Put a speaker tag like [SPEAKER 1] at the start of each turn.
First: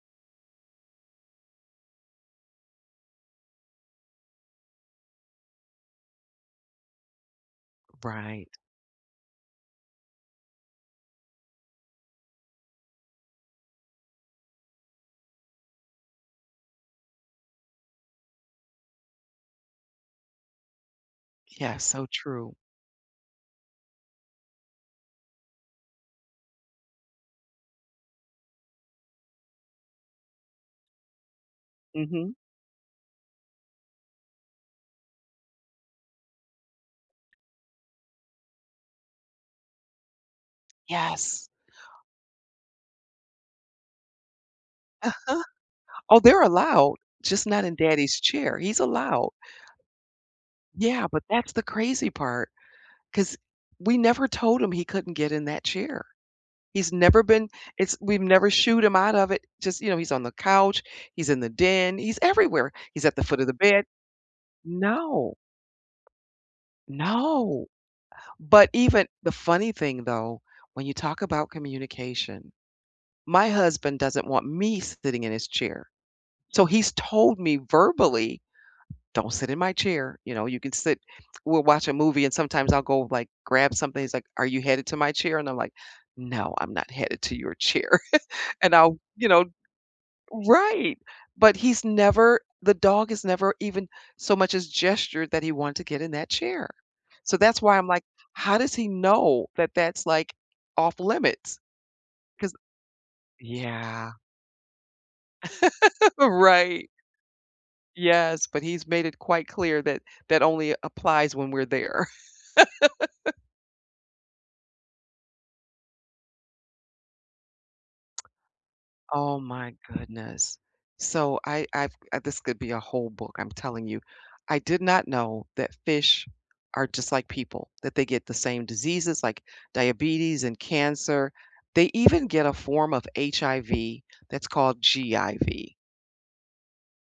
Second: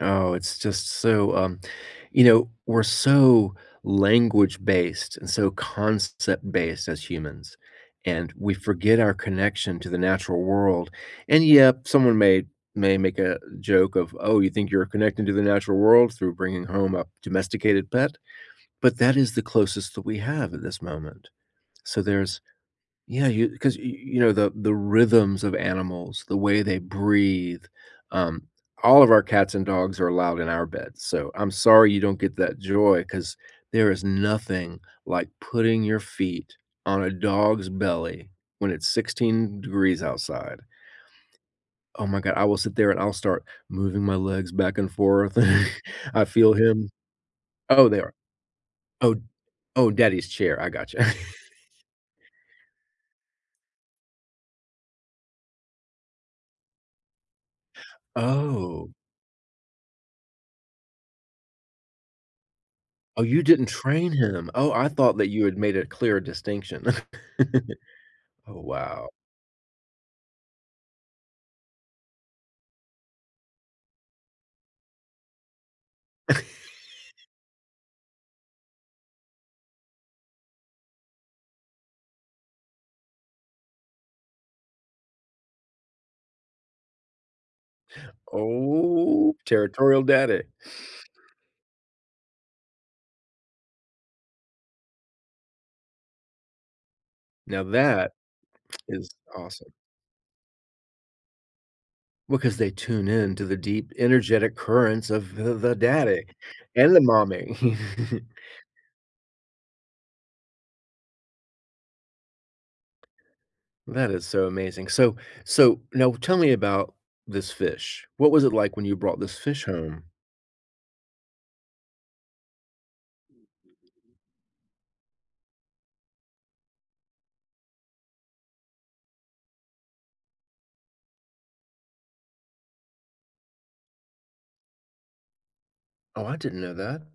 [SPEAKER 1] Oh, it's just so, um you know, we're so language based and so concept based as humans, and
[SPEAKER 2] Right.
[SPEAKER 1] we forget our connection to the natural world. And, yep, someone may may make a joke of, "Oh, you think you're connecting to the natural world through bringing home a domesticated pet?" But that is the closest that we have at this moment.
[SPEAKER 2] Yes,
[SPEAKER 1] So
[SPEAKER 2] so
[SPEAKER 1] there's
[SPEAKER 2] true.
[SPEAKER 1] yeah, you 'cause, you you know, the the rhythms of animals, the way they breathe, um, all of our cats and dogs are allowed in our beds, so, I'm sorry you don't
[SPEAKER 2] Mhm.
[SPEAKER 1] get that joy, 'cause there is nothing like putting your feet on a dog's belly when it's 16 degrees outside.
[SPEAKER 2] Yes.
[SPEAKER 1] Oh my god, I will sit there, and I'll start moving my legs back and forth.
[SPEAKER 2] Uh-huh. Oh,
[SPEAKER 1] I
[SPEAKER 2] they're
[SPEAKER 1] feel him.
[SPEAKER 2] allowed, just not in
[SPEAKER 1] Oh, there
[SPEAKER 2] daddy's chair, he's
[SPEAKER 1] Oh,
[SPEAKER 2] allowed.
[SPEAKER 1] oh, daddy's chair, I gotcha.
[SPEAKER 2] Yeah, but that's the crazy part, 'cause we never told him he couldn't get in that chair. He's never been it's we've never shooed
[SPEAKER 1] Oh.
[SPEAKER 2] him out of it. Just, you know, he's on the couch, he's in the den, he's everywhere. He's at
[SPEAKER 1] Oh,
[SPEAKER 2] the foot
[SPEAKER 1] you
[SPEAKER 2] of the
[SPEAKER 1] didn't
[SPEAKER 2] bed.
[SPEAKER 1] train him. Oh, I thought that
[SPEAKER 2] No.
[SPEAKER 1] you had made a clear distinction.
[SPEAKER 2] No.
[SPEAKER 1] Oh,
[SPEAKER 2] But even
[SPEAKER 1] wow.
[SPEAKER 2] the funny thing, though, when you talk about communication, my husband doesn't want me sitting in his chair, so he's told me verbally, "Don't sit in my chair." You know, "You can sit" we'll watch a movie and sometimes I'll go, like, grab something, he's like, "Are you headed to my chair?" and I'm like, "No, I'm not headed to your chair." and I'll, you
[SPEAKER 1] Oh,
[SPEAKER 2] know
[SPEAKER 1] territorial daddy.
[SPEAKER 2] Right. But he's never the dog has never even so much as gestured that he want to get in that chair. So that's
[SPEAKER 1] Now
[SPEAKER 2] why I'm like,
[SPEAKER 1] that
[SPEAKER 2] "How does he
[SPEAKER 1] is
[SPEAKER 2] know that
[SPEAKER 1] awesome.
[SPEAKER 2] that's, like, off limits?" 'Cause
[SPEAKER 1] Because they tune in to the deep
[SPEAKER 2] Yeah.
[SPEAKER 1] energetic currents of the the daddy
[SPEAKER 2] Right.
[SPEAKER 1] and the mommy.
[SPEAKER 2] Yes, but he's made it quite clear that that only applies when we're there.
[SPEAKER 1] That is so amazing. So so now tell me about this fish. What was it like when you brought this
[SPEAKER 2] Oh
[SPEAKER 1] fish
[SPEAKER 2] my
[SPEAKER 1] home?
[SPEAKER 2] goodness, so, I I've I've this could be a whole book, I'm telling you. I did not know that fish are just like people, that they get the same diseases like diabetes and cancer. They even get a form of HIV that's called GIV.
[SPEAKER 1] Oh, I didn't know that.